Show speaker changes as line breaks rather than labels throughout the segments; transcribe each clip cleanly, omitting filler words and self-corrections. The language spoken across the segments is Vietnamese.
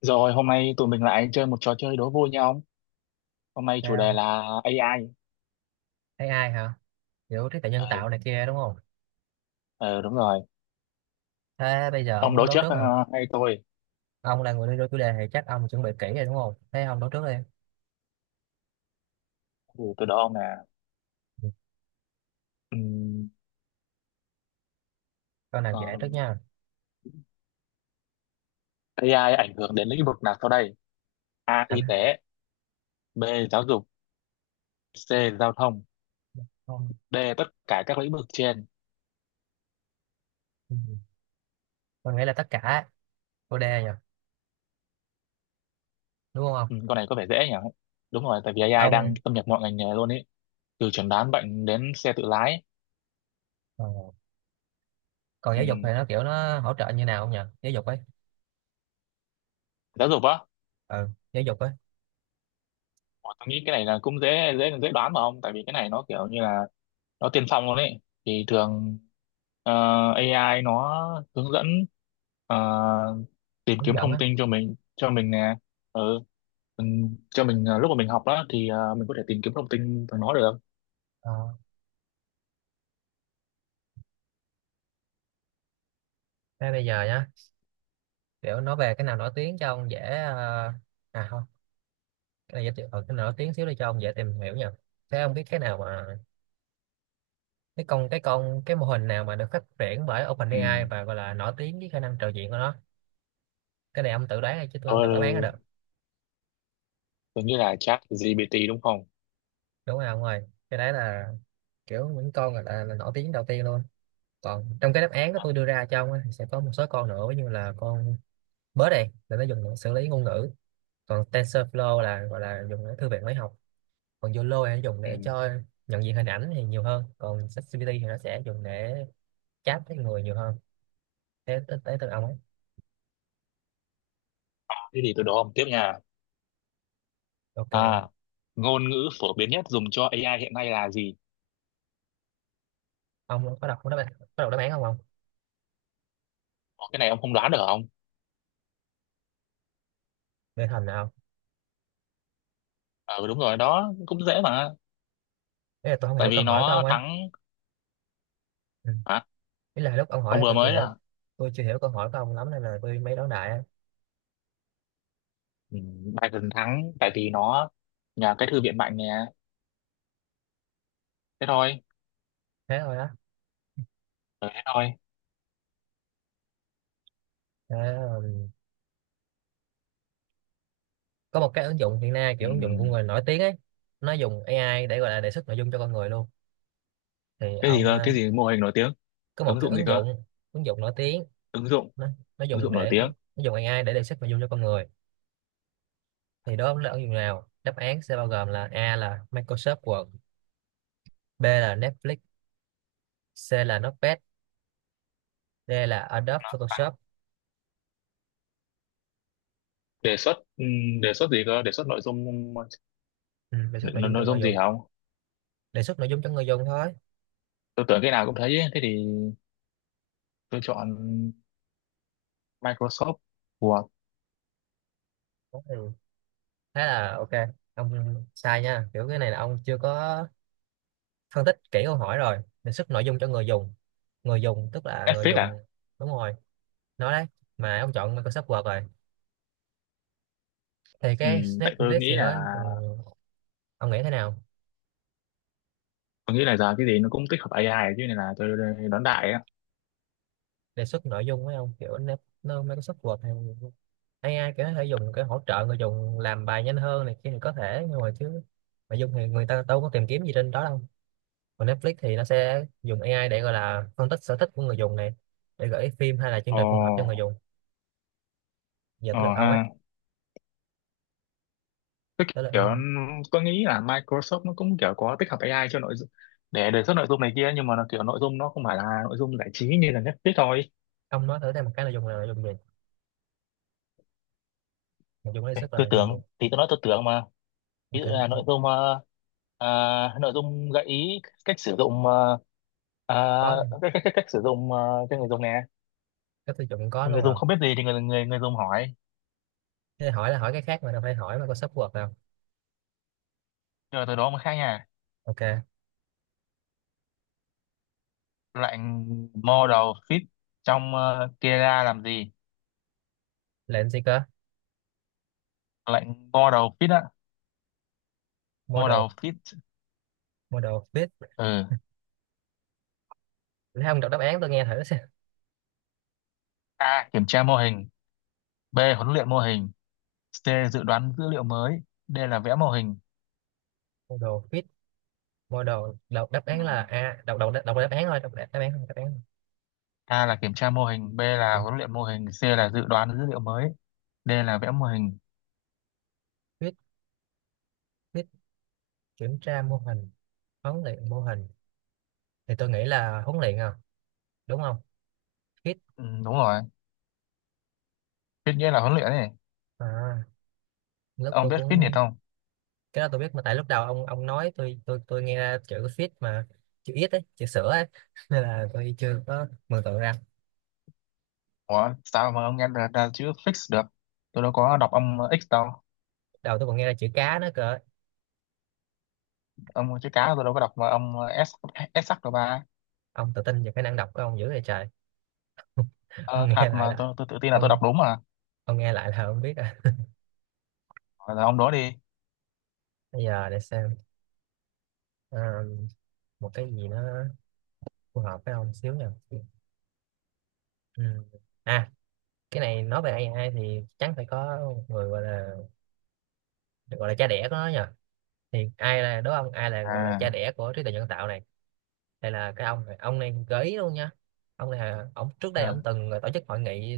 Rồi hôm nay tụi mình lại chơi một trò chơi đố vui nha ông. Hôm nay
Thấy
chủ đề
không?
là AI.
Thấy ai hả? Kiểu trí tuệ nhân
Ờ,
tạo này kia đúng không?
ờ, đúng rồi.
Thế bây giờ ông
Ông
muốn
đố
đấu
trước
trước hả?
hay tôi?
Ông là người đưa đôi chủ đề thì chắc ông chuẩn bị kỹ rồi đúng không? Thế ông đấu trước đi.
Ừ, tôi đố ông là
Ừ.
ừm,
Câu nào dễ
ờ,
trước nha.
AI ảnh hưởng đến lĩnh vực nào sau đây? A.
Ảnh
Y
hưởng
tế. B. Giáo dục. C. Giao thông.
không?
D. Tất cả các lĩnh vực trên.
Ừ. Tôi nghĩ là tất cả chủ đề nhỉ? Đúng không?
Ừ, con này có vẻ dễ nhỉ? Đúng rồi, tại vì AI đang
Ông
xâm nhập mọi ngành nghề luôn ấy. Từ chẩn đoán bệnh đến xe tự lái.
Ông ờ. Còn giáo dục thì
Ừm,
nó kiểu nó hỗ trợ như nào không nhỉ? Giáo dục ấy.
giáo dục á?
Ừ, giáo dục ấy,
Ủa, tôi nghĩ cái này là cũng dễ dễ dễ đoán mà ông, tại vì cái này nó kiểu như là nó tiên phong luôn đấy thì thường ờ, AI nó hướng dẫn, ờ, tìm
hướng
kiếm
dẫn
thông
á.
tin cho mình nè. Ừ, mình cho mình lúc mà mình học đó thì mình có thể tìm kiếm thông tin từ nó được.
Ờ. Thế bây giờ nhá, kiểu nói về cái nào nổi tiếng cho ông dễ à không, cái này giới thiệu cái nào nổi tiếng xíu đi cho ông dễ tìm hiểu nha. Thế ông biết cái nào mà cái mô hình nào mà được phát triển bởi
Ừ.
OpenAI và gọi là nổi tiếng với khả năng trò chuyện của nó. Cái này ông tự đoán thôi chứ tôi không
Thôi
đọc đáp án ra
rồi,
được,
tôi nghĩ là chat GPT đúng không?
đúng không ông ơi? Cái đấy là kiểu những con là nổi tiếng đầu tiên luôn. Còn trong cái đáp án của tôi đưa ra cho ông á, thì sẽ có một số con nữa như là con bớt này là nó dùng để xử lý ngôn ngữ, còn TensorFlow là gọi là dùng để thư viện máy học, còn YOLO là dùng
Ừ,
để cho nhận diện hình ảnh thì nhiều hơn, còn ChatGPT thì nó sẽ dùng để chat với người nhiều hơn. Thế tới tới từ ông ấy.
thế thì từ đó ông tiếp nha.
Ok.
À, ngôn ngữ phổ biến nhất dùng cho AI hiện nay là gì?
Ông có đọc có đáp án, có đọc đáp án không ông?
Ủa, cái này ông không đoán được không?
Nghe thầm nào.
Ừ, đúng rồi đó, cũng dễ mà.
Ý là tôi không
Tại
hiểu
vì
câu hỏi của ông
nó
ấy.
thắng.
Ừ.
Hả?
Ý là lúc ông hỏi
Ông
thì
vừa
tôi chưa
mới
hiểu.
à?
Tôi chưa hiểu câu hỏi của ông lắm nên là tôi mới đón đại á.
Ừ, Biden thắng tại vì nó nhà cái thư viện mạnh nè, thế thôi.
Thế thôi á.
Ừ, thế thôi.
Thế, ờ, Có một cái ứng dụng hiện nay
Ừ.
kiểu ứng dụng của người nổi tiếng ấy. Nó dùng AI để gọi là đề xuất nội dung cho con người luôn. Thì
Cái gì
ông
cơ? Cái gì mô hình nổi tiếng?
có một
Ứng
cái
dụng gì
ứng
cơ?
dụng. Ứng dụng nổi tiếng.
Ứng dụng,
Nó, nó
ứng
dùng
dụng nổi
để nó,
tiếng.
nó dùng AI để đề xuất nội dung cho con người. Thì đó là ứng dụng nào? Đáp án sẽ bao gồm là A là Microsoft Word, B là Netflix, C là Notepad, D là Adobe Photoshop.
Đề xuất đề xuất gì cơ? Đề xuất nội dung
Ừ, Đề xuất nội dung cho
nội
người
dung
dùng,
gì không?
đề xuất nội dung cho người dùng thôi.
Tôi tưởng cái nào cũng thấy ấy. Thế thì tôi chọn Microsoft của.
Đó thì là ok, ông sai nha, kiểu cái này là ông chưa có phân tích kỹ câu hỏi rồi. Đề xuất nội dung cho người dùng, người dùng tức là người
Netflix
dùng.
à?
Đúng rồi, nói đấy, mà ông chọn Microsoft Word rồi. Thì
Ừ,
cái
tại
Snake
tôi
List
nghĩ
thì nó
là,
ông nghĩ thế nào?
tôi nghĩ là giờ cái gì nó cũng tích hợp AI chứ, nên là tôi đoán đại á.
Đề xuất nội dung với ông kiểu nó Microsoft Word hay AI kiểu nó thể dùng cái hỗ trợ người dùng làm bài nhanh hơn này kia thì có thể, nhưng mà chứ nội dung thì người ta đâu có tìm kiếm gì trên đó đâu. Còn Netflix thì nó sẽ dùng AI để gọi là phân tích sở thích của người dùng này, để gửi phim hay là chương trình phù hợp cho người
Ồ.
dùng. Giờ
Ồ
tới lượt ông ấy.
ha. Cái
Tới lượt
kiểu
ông.
tôi nghĩ là Microsoft nó cũng kiểu có tích hợp AI cho nội dung để đề xuất nội dung này kia, nhưng mà nó kiểu nội dung nó không phải là nội dung giải trí như là Netflix thôi.
Ông nói thử thêm một cái nội dung là nội dung gì, nội dung lấy
Ê,
sức là
tôi
nội dung gì.
tưởng thì tôi nói tôi tưởng mà. Ví
Ok.
dụ là
Không,
nội dung nội dung gợi ý cách sử dụng,
có
ờ,
luôn
cách sử dụng cho người dùng nè.
cái tiêu chuẩn, có
Người
luôn hả?
dùng không biết gì thì người người người dùng hỏi,
Thế hỏi là hỏi cái khác mà đâu phải hỏi mà có sub word đâu.
rồi từ đó mới khác nha.
Ok.
Lệnh model fit trong kia ra làm gì?
Lệnh gì cơ?
Lệnh model fit á. Model
Model.
fit.
Model fit.
Ừ.
Thấy ông đọc đáp án tôi nghe thử xem.
A. Kiểm tra mô hình. B. Huấn luyện mô hình. C. Dự đoán dữ liệu mới. D. Là vẽ mô hình.
Model fit. Model đọc đáp án là
Ừm,
a, đọc đọc đọc đáp án thôi, đọc đáp án không đáp án.
A là kiểm tra mô hình. B là
Không.
huấn luyện mô hình. C là dự đoán dữ liệu mới. D là vẽ mô hình.
Fit. Fit. Kiểm tra mô hình, huấn luyện mô hình, thì tôi nghĩ là huấn luyện à, đúng không? Hit.
Đúng rồi. Fit nghĩa là huấn luyện này.
À, lúc
Ông
tôi
biết fitness
cũng
không?
cái đó tôi biết mà, tại lúc đầu ông nói tôi nghe ra chữ fit mà, chữ ít ấy, chữ sữa ấy nên là tôi chưa có mường tượng ra.
Ủa, sao mà ông nghe ra, ra chữ fix được? Tôi đâu có đọc âm X đâu.
Đầu tôi còn nghe ra chữ cá nữa cơ.
Âm chữ cá tôi đâu có đọc mà âm S, S sắc đâu ba.
Ông tự tin về khả năng đọc của ông dữ vậy trời. Ông
Ờ, thật
nghe lại
mà,
là
tôi tự tin là tôi
ông
đọc đúng mà.
ông nghe lại là ông biết à.
Rồi là ông đó đi.
Bây giờ để xem. Ờ, một cái gì nó phù hợp với ông xíu nha. Ừ. À, cái này nói về AI thì chắc phải có một người gọi là cha đẻ của nó nhỉ. Thì ai là đố ông, ai là gọi là cha
À,
đẻ của trí tuệ nhân tạo này? Đây là cái ông này, ông này gợi ý luôn nha. Ông này là ông trước đây ông
ừ.
từng tổ chức hội nghị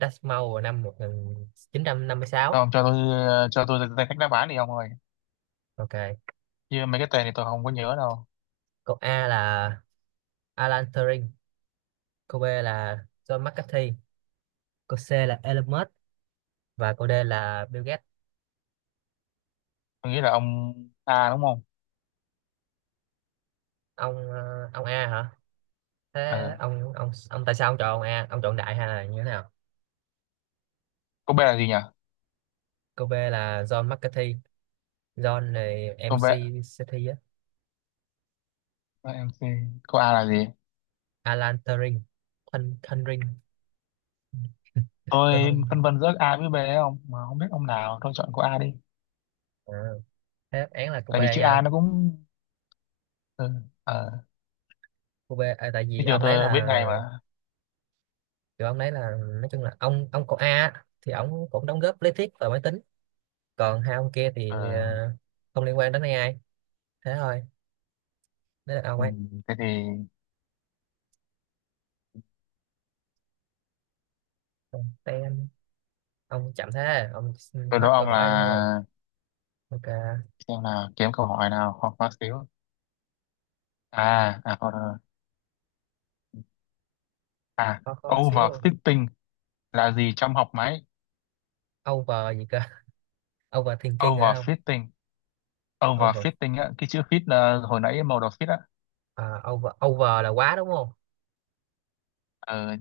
Dartmouth vào năm 1956.
Thôi ông cho tôi ra cách đáp án đi ông ơi.
Ok.
Chứ mấy cái tên thì tôi không có nhớ đâu.
Câu A là Alan Turing, câu B là John McCarthy, câu C là Elon Musk, và câu D là Bill Gates.
Tôi nghĩ là ông A đúng không?
Ông ông A hả? Thế
Ờ.
ông ông tại sao ông chọn ông A, ông chọn đại hay là như thế nào?
Cô B là gì nhỉ?
Câu B là John McCarthy, John này
Cô B,
MC.
MC. Cô A là gì?
Alan Turing. Thanh Thanh Ring. Tôi
Tôi
không.
phân vân giữa A với B đấy không? Mà không biết ông nào, tôi chọn cô A đi.
À, thế đáp án là cô B
Tại vì chữ A
nha.
nó cũng... Ừ. Ờ.
Cô B à, tại
Thế
vì
giờ
ông đấy
tôi biết
là
ngay mà.
kiểu ông đấy là nói chung là ông cậu A á, thì ông cũng đóng góp lý thuyết và máy tính, còn hai ông kia thì
Ờ.
không liên quan đến AI, thế thôi, đấy là ông
Ừ.
ấy.
Thế thì
Còn tên ông chậm thế ông xin
tôi
hết
đố
câu
ông
hỏi đúng không?
là...
Ok.
Xem nào, kiếm câu hỏi nào khó khó xíu. À, à, thôi, thôi. À,
Khó khó xíu luôn.
overfitting là gì trong học máy?
Over gì cơ? Over overthinking hả? Không.
Overfitting.
Over.
Overfitting á, cái chữ fit là hồi nãy màu đỏ fit á.
À, over, over là quá đúng không?
ờ,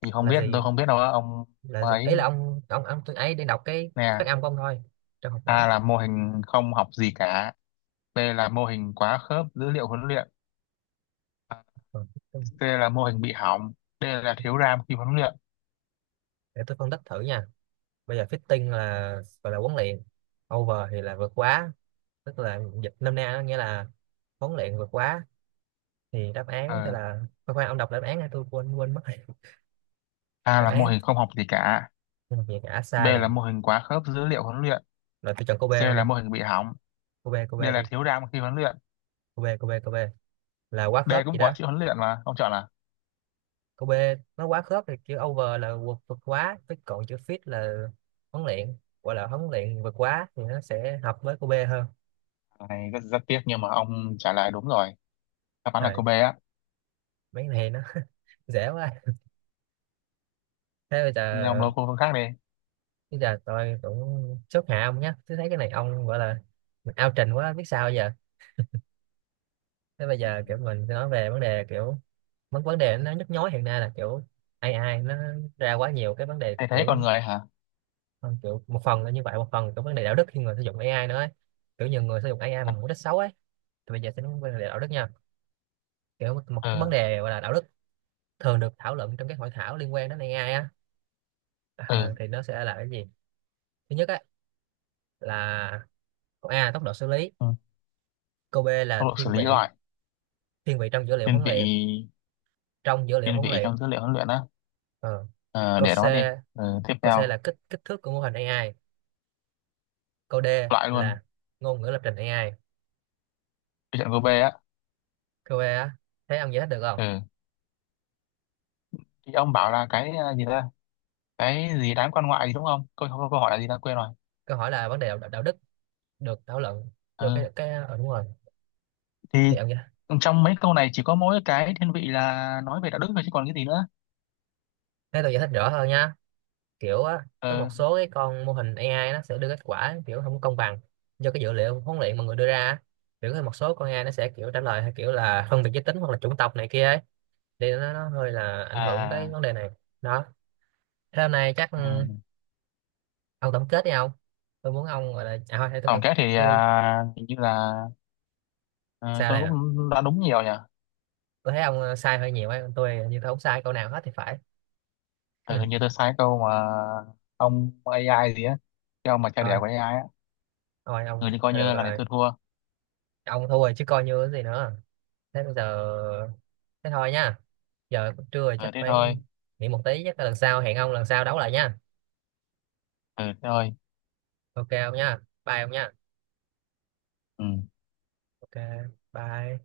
thì không
Là
biết,
gì?
tôi không biết đâu á, ông.
Là gì?
Ấy
Ấy là ông tôi ấy đang đọc cái phát
nè.
âm của ông thôi. Trong học máy.
A là mô hình không học gì cả. B là mô hình quá khớp dữ liệu huấn luyện. À,
Còn fitting,
C là mô hình bị hỏng. D là thiếu RAM khi huấn luyện.
để tôi phân tích thử nha. Bây giờ fitting là gọi là huấn luyện, over thì là vượt quá, tức là dịch nôm na nó nghĩa là huấn luyện vượt quá, thì đáp án sẽ
ờ,
là khoan khoan ông đọc đáp án này tôi quên quên mất rồi.
A
Đáp
là mô
án,
hình không học gì cả.
nhưng mà việc đã
B
sai này,
là mô hình quá khớp dữ liệu huấn luyện.
rồi tôi chọn cô B
C
luôn đi.
là mô hình bị hỏng.
Cô B cô
D
B
là
đi
thiếu RAM khi huấn luyện.
cô B cô B cô B Là quá
D
khớp gì
cũng
đó.
có chữ huấn luyện mà ông chọn là?
Câu B. Nó quá khớp, thì chữ over là vượt vượt quá, với còn chữ fit là huấn luyện, gọi là huấn luyện vượt quá thì nó sẽ hợp với câu B hơn.
Cái này rất, rất tiếc nhưng mà ông trả lời đúng rồi. Đáp án là
Thời
câu B á.
mấy cái này nó dễ quá. Thế
Nên ông đố câu khác đi.
bây giờ tôi cũng chốt hạ ông nhé, tôi thấy cái này ông gọi là mình ao trình quá biết sao giờ. Thế bây
Ừ.
giờ kiểu mình sẽ nói về vấn đề kiểu vấn vấn đề nó nhức nhối hiện nay là kiểu ai ai nó ra quá nhiều cái vấn đề,
Thầy thấy con
kiểu
người hả?
kiểu một phần là như vậy, một phần là cái vấn đề đạo đức khi người sử dụng AI nữa ấy. Kiểu nhiều người sử dụng AI mà mục đích xấu ấy. Thì bây giờ sẽ nói về vấn đề đạo đức nha. Kiểu một, cái vấn
Ừ.
đề gọi là đạo đức thường được thảo luận trong các hội thảo liên quan đến AI á,
Ừ.
thì nó sẽ là cái gì. Thứ nhất á, là câu A tốc độ xử lý,
Ừ.
câu B là
Tốc độ xử
thiên
lý
vị,
gọi.
thiên vị trong dữ liệu
Thiên
huấn
vị.
luyện, trong dữ liệu
Thiên
huấn
vị
luyện.
trong dữ liệu huấn luyện á.
Ờ.
Ờ,
Câu
để
C,
đó đi. Ờ, tiếp
câu C
theo.
là kích kích thước của mô hình AI. Câu D
Loại luôn.
là ngôn ngữ lập trình AI.
Cái trận cô bê á.
Câu E á. Thấy ông giải thích được không?
Ừ. Thì ông bảo là cái, gì ta, cái gì đám quan ngoại gì đúng không? Câu hỏi là gì ta quên rồi.
Câu hỏi là vấn đề đạo đức được thảo luận vô
Ừ.
cái ừ, đúng rồi,
Thì
thì ông giải thấy.
trong mấy câu này chỉ có mỗi cái thiên vị là nói về đạo đức thôi chứ còn cái gì nữa.
Tôi giải thích rõ hơn nhá. Kiểu á có
Ừ.
một số cái con mô hình AI nó sẽ đưa kết quả kiểu không công bằng do cái dữ liệu huấn luyện mà người đưa ra á. Kiểu có một số con AI nó sẽ kiểu trả lời theo kiểu là phân biệt giới tính hoặc là chủng tộc này kia ấy, thì nó hơi là ảnh hưởng tới
À.
vấn đề này. Đó. Thế hôm nay chắc
Ừ.
ông tổng kết đi ông. Tôi muốn ông gọi là à thôi để
Tổng kết thì
tôi
à, hình như là ờ,
sao
tôi
nè.
cũng đã đúng nhiều nhỉ.
Tôi thấy ông sai hơi nhiều ấy, còn tôi như tôi không sai câu nào hết thì phải.
Ừ,
Ừ.
hình như tôi sai câu mà. Ông AI gì á, cái ông mà cha đẻ
thôi
của AI á.
thôi
Ừ,
ông
thì coi
thôi
như
được
là này
rồi.
tôi thua.
Ông thua rồi chứ coi như cái gì nữa. Thế bây giờ, thế thôi nha, giờ cũng trưa rồi
Ừ,
chắc
thế
phải
thôi.
nghỉ một tí, chắc là lần sau hẹn ông lần sau đấu lại nha.
Ừ, thế thôi.
Ok không nha. Bye ông nha.
Ừ.
Ok. Bye.